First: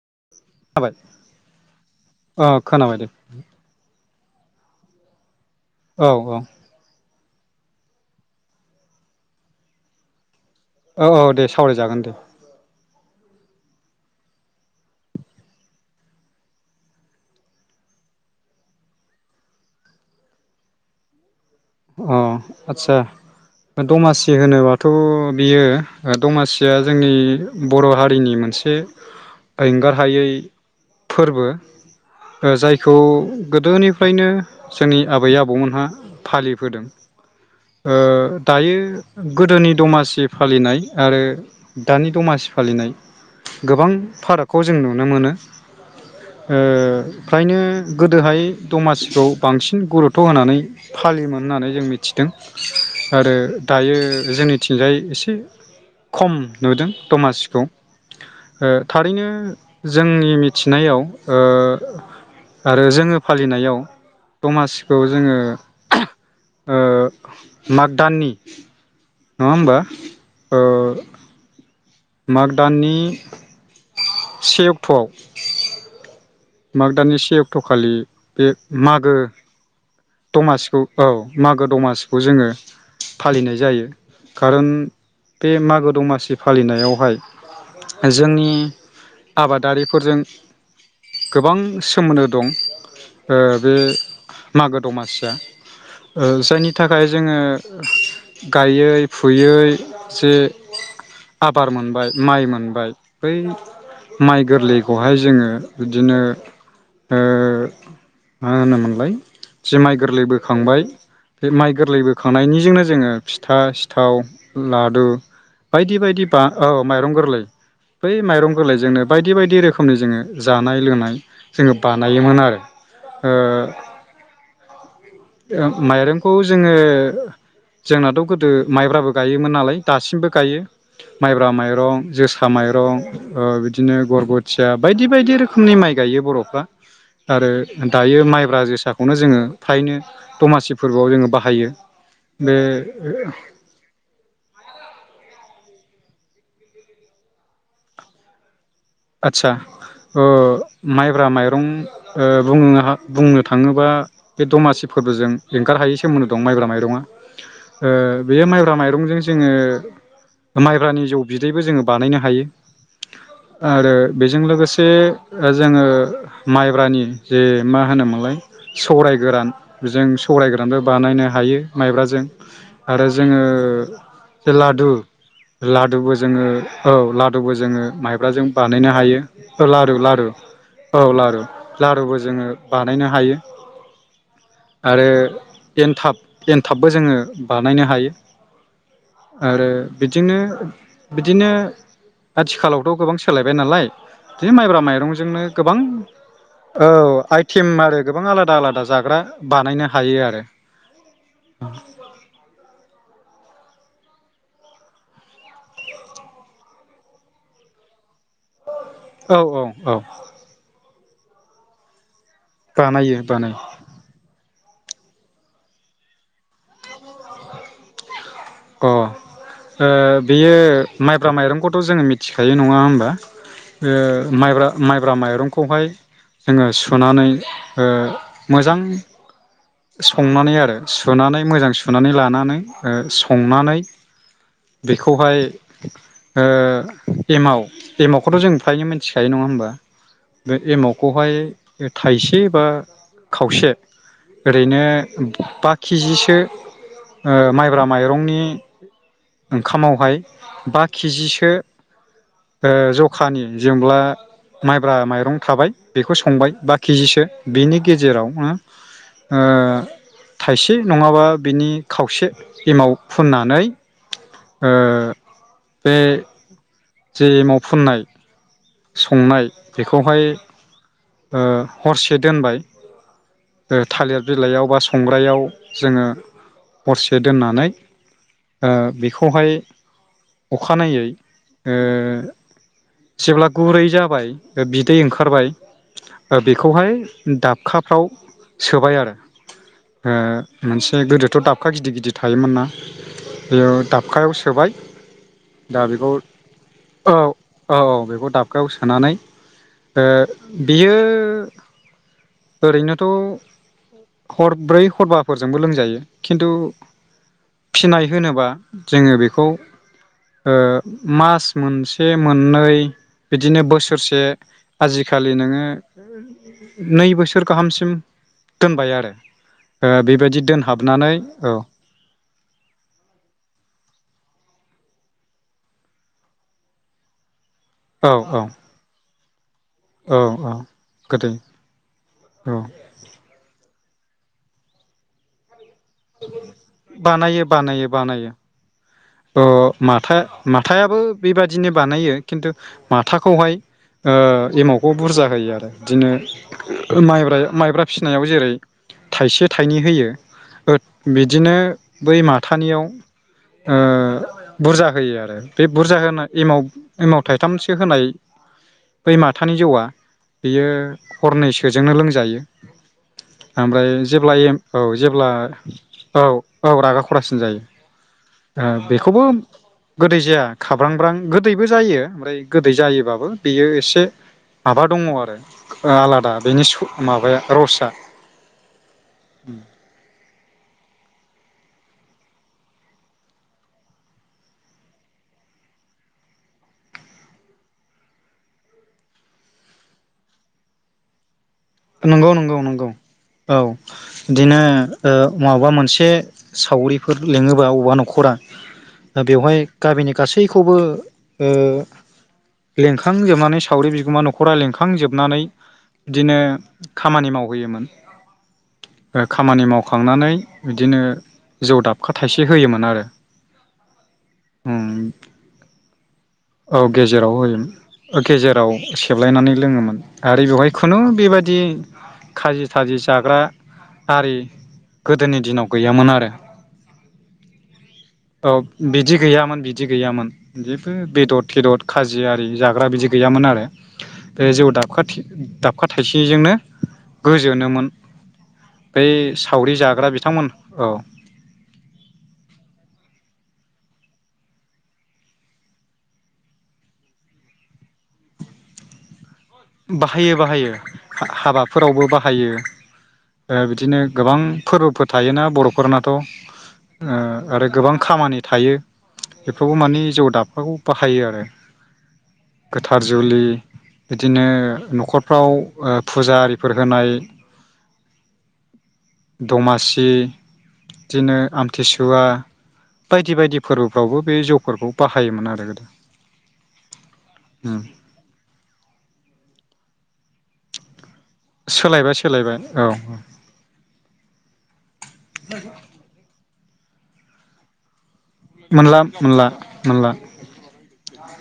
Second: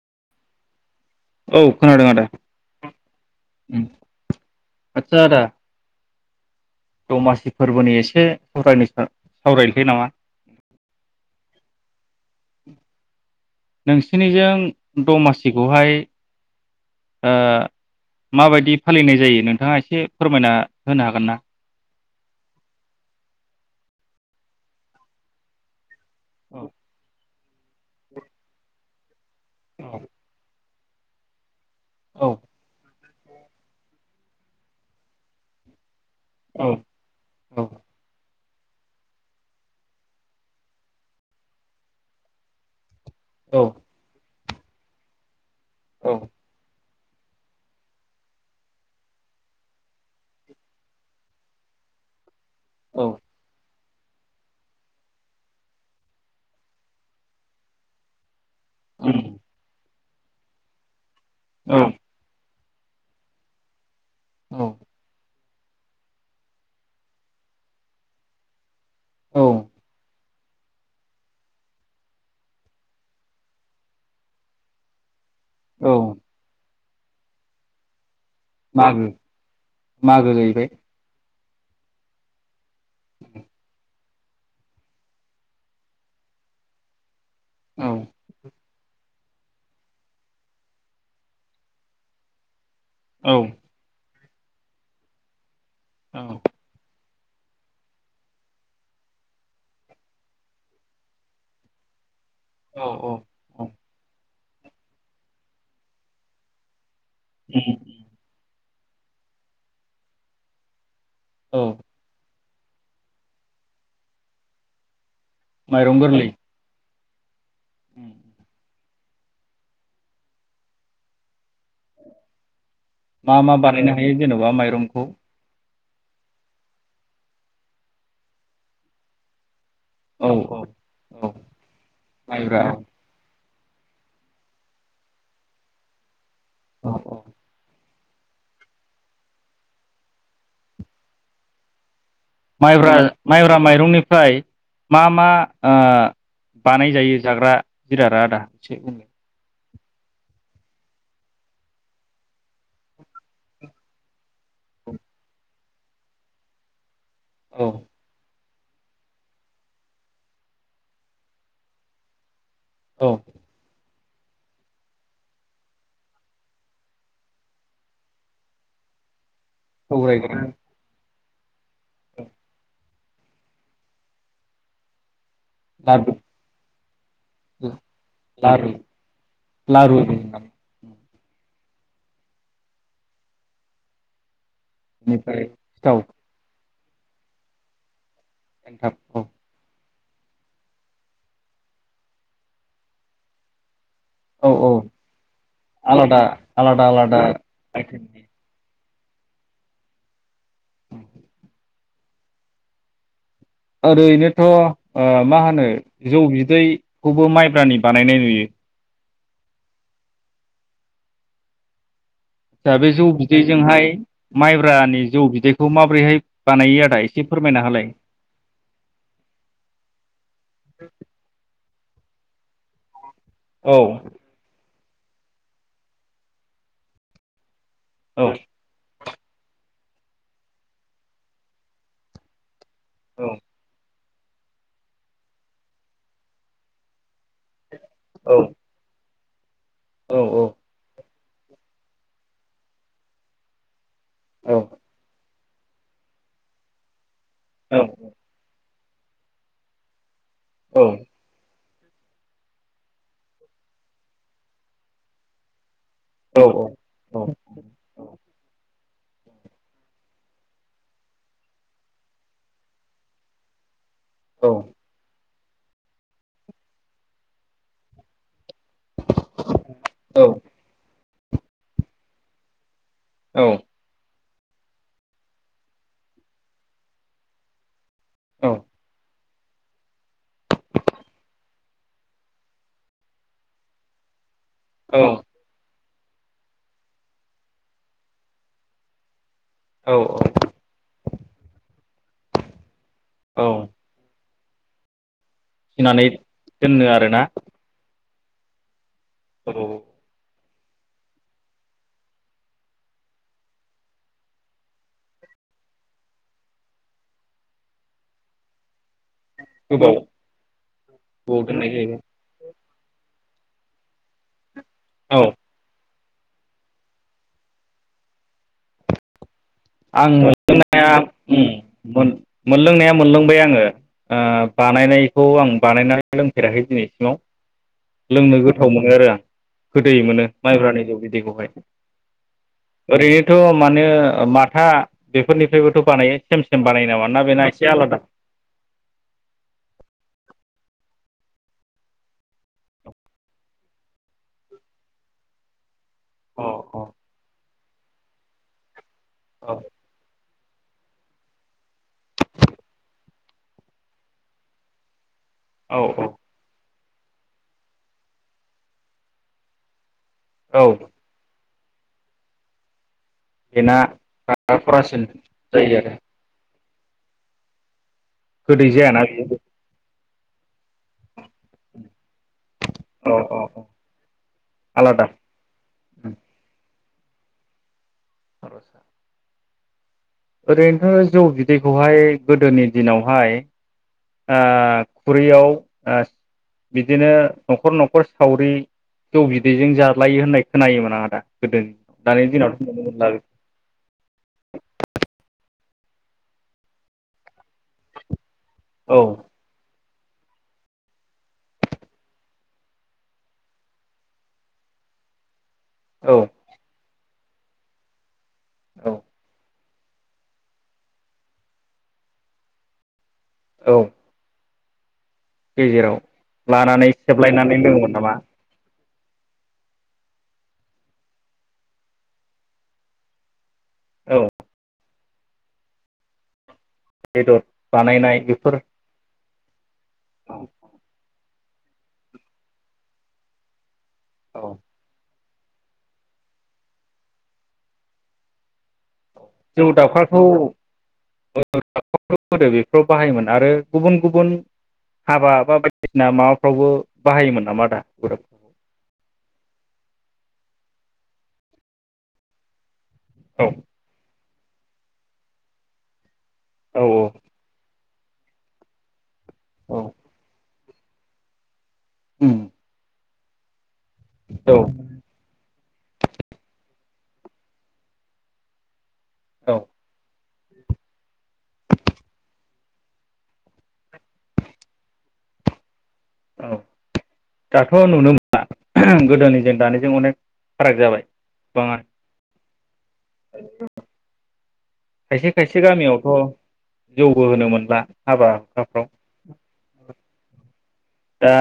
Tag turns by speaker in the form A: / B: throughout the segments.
A: [inaudible] खोनाबाय
B: औ खोनादों आदा
A: अ खोनाबाय दे।
B: आतसा आदा
A: औ औ
B: दमासि फोरबोनि एसे सावरायनो सा सावरायनसै नामा?
A: औ औ दे सावरायजागोन दे।
B: नोंसिनिजों दमासिखौहाय ओ माबायदि फालिनाय जायो नोंथाङा एसे फोरमायना होनो हागोन ना?
A: अ आदसा दमासि होनोबाथ' बियो ओ
B: औ
A: दमासिया जोंनि बर' हारिनि मोनसे
B: औ
A: एंगारहायै फोरबो ओ जायखौ गोदोनिफ्रायनो जोंनि आबै आबौमोनहा फालि
B: औ
A: बोदों ओ दायो गोदोनि दमासि फालिनाय आरो दानि दमासि फालिनाय
B: औ
A: गोबां फाराग ख' जों नुनो मोनो।
B: औ
A: ओ फ्रायनो गोदोहाय दमासिखौ बांसिन गुरुतथ' होनानै फालियोमोन। होननानै जों मिथिदों।
B: औ
A: आरो दायो जोंनिथिंजाय एसे खम नुदों दमासिखौ ओ
B: उम
A: थारैनो जोंनि मिथिनायाव ओ
B: औ
A: आरो जोङो फालिनायाव
B: औ
A: दमासिखौ जोङो ओ माग दाननि
B: औ
A: नङा होमबा ओ माग दाननि से अक्ट'आव
B: औ
A: माग दानि से अक्ट'खालि बे मागो
B: मागो जाहैबाय
A: दमासिखौ औ मागो दमासिखौ जोङो फालिनाय जायो खारन बे मागो दमासि फालिनायावहाय
B: औ
A: जोंनि आबादारिफोरजों गोबां सोमोनदो दं
B: औ
A: ओ बे मागो दमासिया ओ जायनि थाखाय जोङो गायै फुयै जे आबार मोनबाय माइ
B: औ
A: मोनबाय
B: औ
A: बै माइ गोरलैखौहाय जोङो बिदिनो
B: उ उ
A: लाय जुमाइ गोरलै बोखांबाय बे
B: औ
A: माइ गोरलैबो खांनायनिजोंनो जोङो फिथा सिथाव लादु बायदि
B: माइरं
A: बायदि
B: गोरलै
A: बा औ माइरं गोरलै बै माइरंगोरलै जोंनो बायदि बायदि रोखोमनि जोङो जानाय लोंनाय जोङो बानायोमोन आरो ओ
B: मा मा बानायनो हायो जेन'बा माइरं खौ
A: ओ माइरंखौ जोङो जोंनाथ' गोदो माइब्राबो गायोमोन नालाय दासिमबो
B: औ
A: गायो
B: औ औ
A: माइब्रा माइरं जोसा
B: माइब्रा
A: माइरं ओ बिदिनो गरग'थिया बायदि बायदि रोखोमनि माइ गायो बर' फोरा
B: औ
A: आरो दायो माइब्रा जोसाखौनो जोङो फ्रायनो दमासि फोरबोआव जोङो बाहायो बे
B: माइब्रा माइब्रा माइरंनिफ्राय मा मा आ बानायजायो जाग्रा जिराद आदा
A: आतसा ओ माइब्रा माइरं ओ बुं बुंनो थाङोबा बे दमासि फोरबोजों एंगारहायै सोमोनदो दं माइब्रा माइरङा
B: औ
A: ओ बेयो माइब्रा माइरंजों जोङो माइब्रानि जौ बिदैबो जोङो बानायनो हायो
B: औ
A: आरो बेजों लोगोसे जोङो माइब्रानि जे मा होनोमोनलाय सौराय गोरान बेजों
B: सौरायजों
A: सौरायगोरानबो बानायनो हायो माइब्राजों आरो जोङो लादु लादुबो
B: लारु
A: जोङो औ लादुबो जोङो माइ जों
B: लारु
A: बानायनो हायो लारु लारु औ लारु लारुबो जोङो बानायनो हायो आरो
B: बेनिफ्राय सिथाव
A: एनथाब एन थाबबो जोङो बानायनो हायो
B: एनथाब ओ
A: आरो बिदिनो बिदिनो आथिखालाव थ' गोबां सोलायबाय नालाय
B: औ
A: बिदिनो
B: औ
A: माइब्रा माइरंजोंनो गोबां
B: आलादा आलादा
A: औ
B: आलादा
A: आइटेम आरो गोबां आलादा आलादा जाग्रा बानायनो हायो आरो [unintelligible]
B: ओरैनोथ' ओ मा होनो जौ बिदैखौबो माइब्रानि बानायनाय नुयो
A: औ औ औ
B: दा बे जौ
A: बानायो बानायो
B: बिदैजोंहाय माइब्रानि जौ बिदैखौ माबोरैहाय बानायो आदा एसे फोरमायना होलाय
A: अ ओ बेयो माइब्रा माइरंखौ थ' जोङो मिथिखायो नङा होमबा
B: औ
A: ओ माइब्रा माइब्रा माइरंखौहाय जोङो सुनानै ओ
B: औ
A: मोजां संनानै आरो सुनानै मोजां सुनानै लानानै ओ संनानै बेखौहाय ओ एमाव एमावखौथ'
B: औ
A: जों फ्रायनो मोन थिखायो नङा होमबा
B: औ औ
A: बे एमाव खौहाय थाइसे बा खावसे
B: औ-औ-औ-औ-औ-औ-औ-औ-औ-औ
A: ओरैनो बा किजिसो ओ माइब्रा नि ओंखामावहाय बा किजिसो ओ जखानि जोंब्ला माइब्रा माइरं थाबाय बेखौ संबाय बा किजिसो बिनि गेजेराव आ ओ थाइसे नङाबा बिनि खावसे एमाव फुननानै ओ बे जे एमाव फुननाय संनाय बेखौहाय ओ हरसे दोनबाय ओ थालेर बिलाइयाव बा संग्रायाव जोङो हरसे दोननानै ओ बेख खौहाय अखानायै ओ जेब्ला गुरै जाबाय ओ बिदै ओंखारबाय ओ बेखौहाय दाबखाफ्राव सोबाय आरो। ओ मोनसे गोदोथ' दाबखा गिदि गि दि थायोमोन ना बेयाव दाबखायाव सोबाय दा
B: फिनानै
A: बेखौ
B: दोनो आरोना
A: औ औ बे [unintelligible] गावस थानानै
B: औ
A: ओ बियो ओरैनोथ' हरब्रै हरबाफोरजोंबो लोंजायो खिन्थु फिनाय होनोबा जोङो बेखौ खौ
B: गोबाव
A: ओ
B: गोबाव
A: मास
B: दोननाय जायो
A: मोनसे मोननै [unintelligible] बिदिनो बोसोरसे
B: औ
A: आजिखालि नोङो नै बोसोर गाहामसिम दोनबाय आरो ओ
B: आं
A: बेबायदि
B: मोनलोंनाया
A: दोनहाबनानै औ
B: मोनलोंनाया मोनलोंबाय आङो बानायनायखौ आं बानायनानै लोंफेराखै दिनैसिमाव
A: औ औ
B: लोंनो गोथाव मोनो आरो आं गोदै
A: औ
B: मोनो
A: औ
B: माइब्रा नि जौ बि
A: गोदै
B: दैैखौहाय
A: औ
B: ओरैनोथ' माने [unintelligible] खोथा बेफोरनि बोथ' बानायो सेम सेम बानायो नामा ना बेना एसे
A: बानायो
B: आलादा
A: बानायो अ माथा माथायाबो बेबादिनो बानायो खिन्थु माथाखौहाय ओ एमावखौ बुरजा होयो आरो बिदिनो
B: अ
A: माइब्राया माइब्रा फिनायाव जेरै थाइसे
B: अ
A: थाइनै होयो बिदिनो बै माथानियाव ओ बुरजा होयो आरो बे
B: औ
A: बुरजा
B: औ
A: होना एमाव एमाव थाइथामसो होनाय बै माथानि जौआ
B: औ
A: बेयो हरनैसो बेजोंनो लोंजायो
B: बेना
A: ओमफ्राय जेब्ला एम औ
B: खरासिन
A: जेब्ला
B: जायो आरो
A: औ औ रागा खरासिन जायो
B: गोदै जायाना
A: बेखौबो
B: बेयो
A: गोदै जाया खाब्रांब्रां गोदैबो जायो ओमफ्राय गोदै
B: औ
A: जायोबाबो
B: औ औ
A: बेयो एसे माबा
B: आलादा
A: दङ आरो आलादा बेनि माबाया रसा
B: [unintelligible]
A: उम
B: ओरैनोथ' जौ बिदैखौहाय गोदोनि दिनावहाय ओ खुरैयाव ओ बिदिनो न'खर न'खर सावरि जौ बिदैजों जालायो होननाय खोनायोमोन आं आदा गोदोनि दानि
A: नंगौ नंगौ
B: दिनावथ' नुनो
A: नंगौ
B: मोनला
A: औ बिदिनो ओ माबा मोनसे सावरिफोर लिङोबा अबेबा न'खरा
B: औ
A: दा बेवहाय गामिनि गासैखौबो ओ लेंखांजोबनानै सावरि बिगोमा न'खरा लेंखांजोबनानै
B: औ
A: इदिनो खामानि मावहैयोमोन।
B: औ
A: ओ खामानि माव खांनानै बिदिनो जौ दाबखा थाइसे होयोमोन आरो।
B: औ
A: उम
B: गेजेराव
A: औ
B: लानानै
A: गेजेराव
B: सेबलायनानै
A: होयोमोन
B: लोङोमोन नामा
A: ओ गेजेराव से सेबलायनानै लोङोमोन आरो बेवहाय खुनु बेबादि खाजि थाजि जाग्रा
B: औ
A: आरि गोदोनि दिनाव गैयामोन आरो।
B: बेदद बानायनाय
A: औ
B: बेफोर
A: बिदि गैयामोन बिद दि गैयामोन जेबो बेदद थेदद खाजि आरि जाग्रा बिदि गैयामोन आरो। बे
B: औ
A: जौ दाबखा थि दाबखा थाइसेजोंनो गोजोनोमोन। बै
B: जौ
A: सावरि जाग्रा
B: दाबखाखौ
A: बिथांमोन औ
B: [inaudible] बेफ्राव बाहायोमोन आरो गुबुन गुबुन हाबा बा बायदिसिना माबाफ्रावबो बाहायोमोन नामा दा [unintelligible]
A: बाहायो बाहायो हा-हाबाफोरावबो बाहायो।
B: औ
A: ओ बिदिनो गोबां फोरबोफोर थायोना बर'फोरनाथ' ओ
B: औ
A: आरो गोबां खामानि थायो एफ्रावबो
B: औ
A: मानि जौ दाबखाखौ बाहायो आरो। गोथार जुलि दिनो न'खरफ्राव ओ फुजा आरिफोर होनाय
B: औ
A: दमासि दिनो आमथिसुवा बायदि बायदि फोरबोफ्रावबो बे जौफोरखौ बाहायोमोन आरो गोदो।
B: औ दाथ'
A: उम
B: नुनो मोनला [unintelligible] गोदोनिजों दानिजों अनेक फाराग जाबाय गोबाङा
A: सोलायबाय सोलायबाय औ
B: खायसे खायसे गामियावथ' जौबो होनो मोनला हाबा हुखाफ्राव
A: मोनला मोनला मोनला [inaudible]
B: दा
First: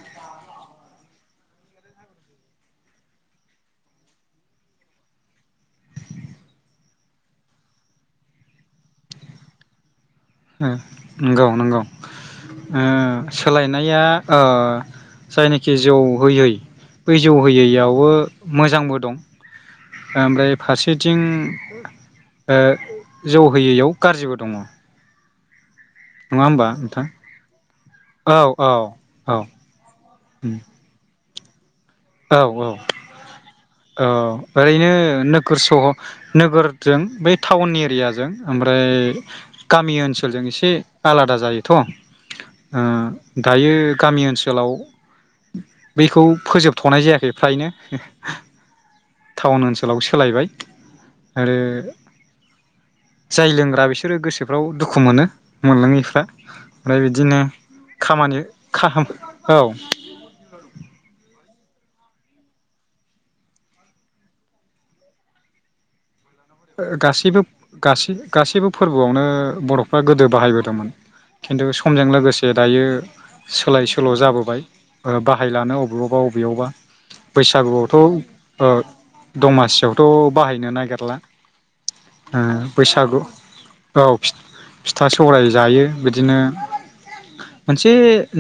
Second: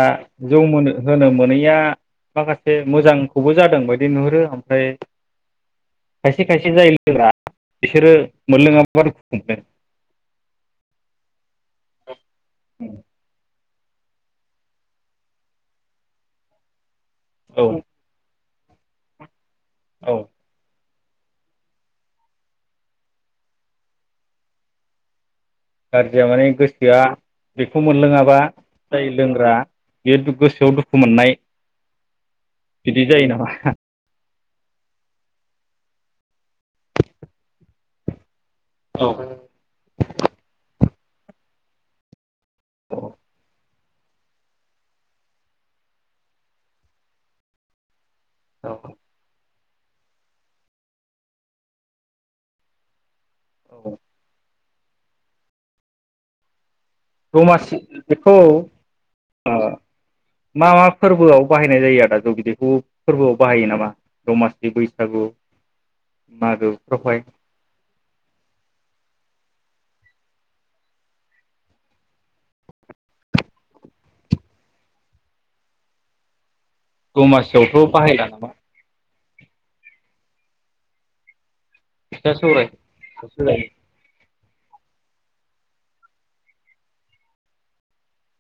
B: जौ मोनो होनो मोनैया माखासे मोजांखौबो जादों बायदि नुहुरो ओमफ्राय खायसे खायसे जायो लोंग्रा बिसोरो मोनलोङाबा दुखु मोनो
A: उम नोंगौ नोंगौ ओ सोलाय नाया ओ जायनाखि जौ होयै बै जौ
B: औ
A: होयैयावबो मोजांबो दं
B: औ
A: ओमफ्राय फारसे फारसेथिं ओ जौ होयैयाव गाज्रिबो दङ
B: गाज्रिया माने
A: नङा होमबा
B: गोसोआ
A: नोंथां
B: बेखौ
A: औ
B: मोनलोङाबा
A: औ
B: जाय
A: औ
B: लोंग्रा बे गोसोआव दुखु मोननाय
A: औ औ
B: बिदि जायो नामा
A: औ ओरैनो नोगोर सह नोगोरजों बै टाउन एरियाजों ओमफ्राय गामि ओनसोलजों एसे आलादा जायोथ' उम दायो गामि ओनसोलाव बैखौ फोजोब थ'नाय जायाखै फ्रायनो
B: औ औ
A: टाउन ओनसोलाव सोलायबाय आरो जाय लोंग्रा बिसोरो गोसो फ्राव दुखु मोनो मोनलाङैफ्रा
B: दमासि बेखौ
A: औ
B: मा मा फोरबोआव बाहाय नाय जायो आरो दा जौ बिदैखौ फोरबोआव बाहायो नामा दमासि बैसागु मागोफ्रावहाय
A: गासैबो गासै गासैबो फोरबोआवनो बर' ए बा गोदो बाहायबोदोंमोन खिन्थु समजों लोगोसे दायो सोलाय सोल' जाबोबाय बाहायलानो ओ अबेयावबा बबेयावबा
B: दमासियावथ' बाहायला नामा
A: दमासियावथ' बाहायनो नागिरला
B: फिथा सौरायसो
A: बैसागु
B: जायो
A: औ फिथा सौराय जायो बिदिनो मोनसे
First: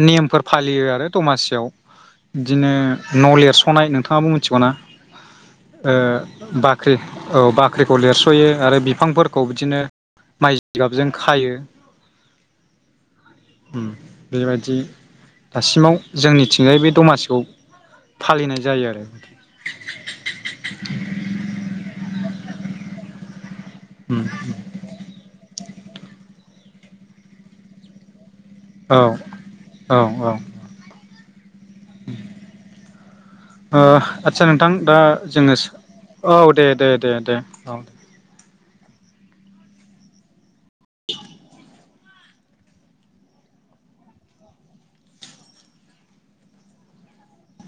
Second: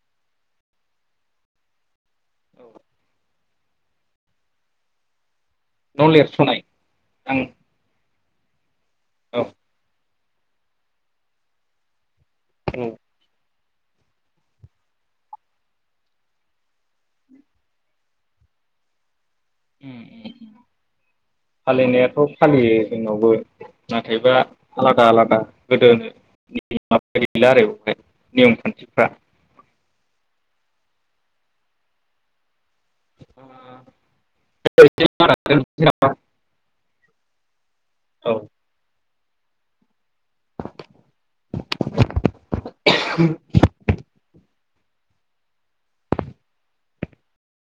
A: नेमफोर फालियो आरो दमासियाव इदिनो नलेज सनाय नोंथाङाबो मिथिगौ ना? ओ
B: न' लिरस'नाय
A: बाख्रि औ
B: आं
A: बाख्रि लेरस'यो आरो बि
B: औ
A: बिफांफोरखौ बिदिनो माइ जिगाबजों खायो।
B: औ
A: बेबायदि दासिमाव जोंनिथिंजाय बे दमासिखौ फालिनाय जायो आरो।
B: फालिनायाथ' फा फालियो जोंनावबो
A: उम
B: नाथायबा आलादा आलादा गोदो [inaudible] आरो उमफाय नियम
A: औ
B: खान्थिफ्रा
A: औ औ उम ओ आदसा नोंथां दा जोङो सो औ दे दे। दे दे अ।
B: [inaudible]
A: [inaudible]
B: [inaudible]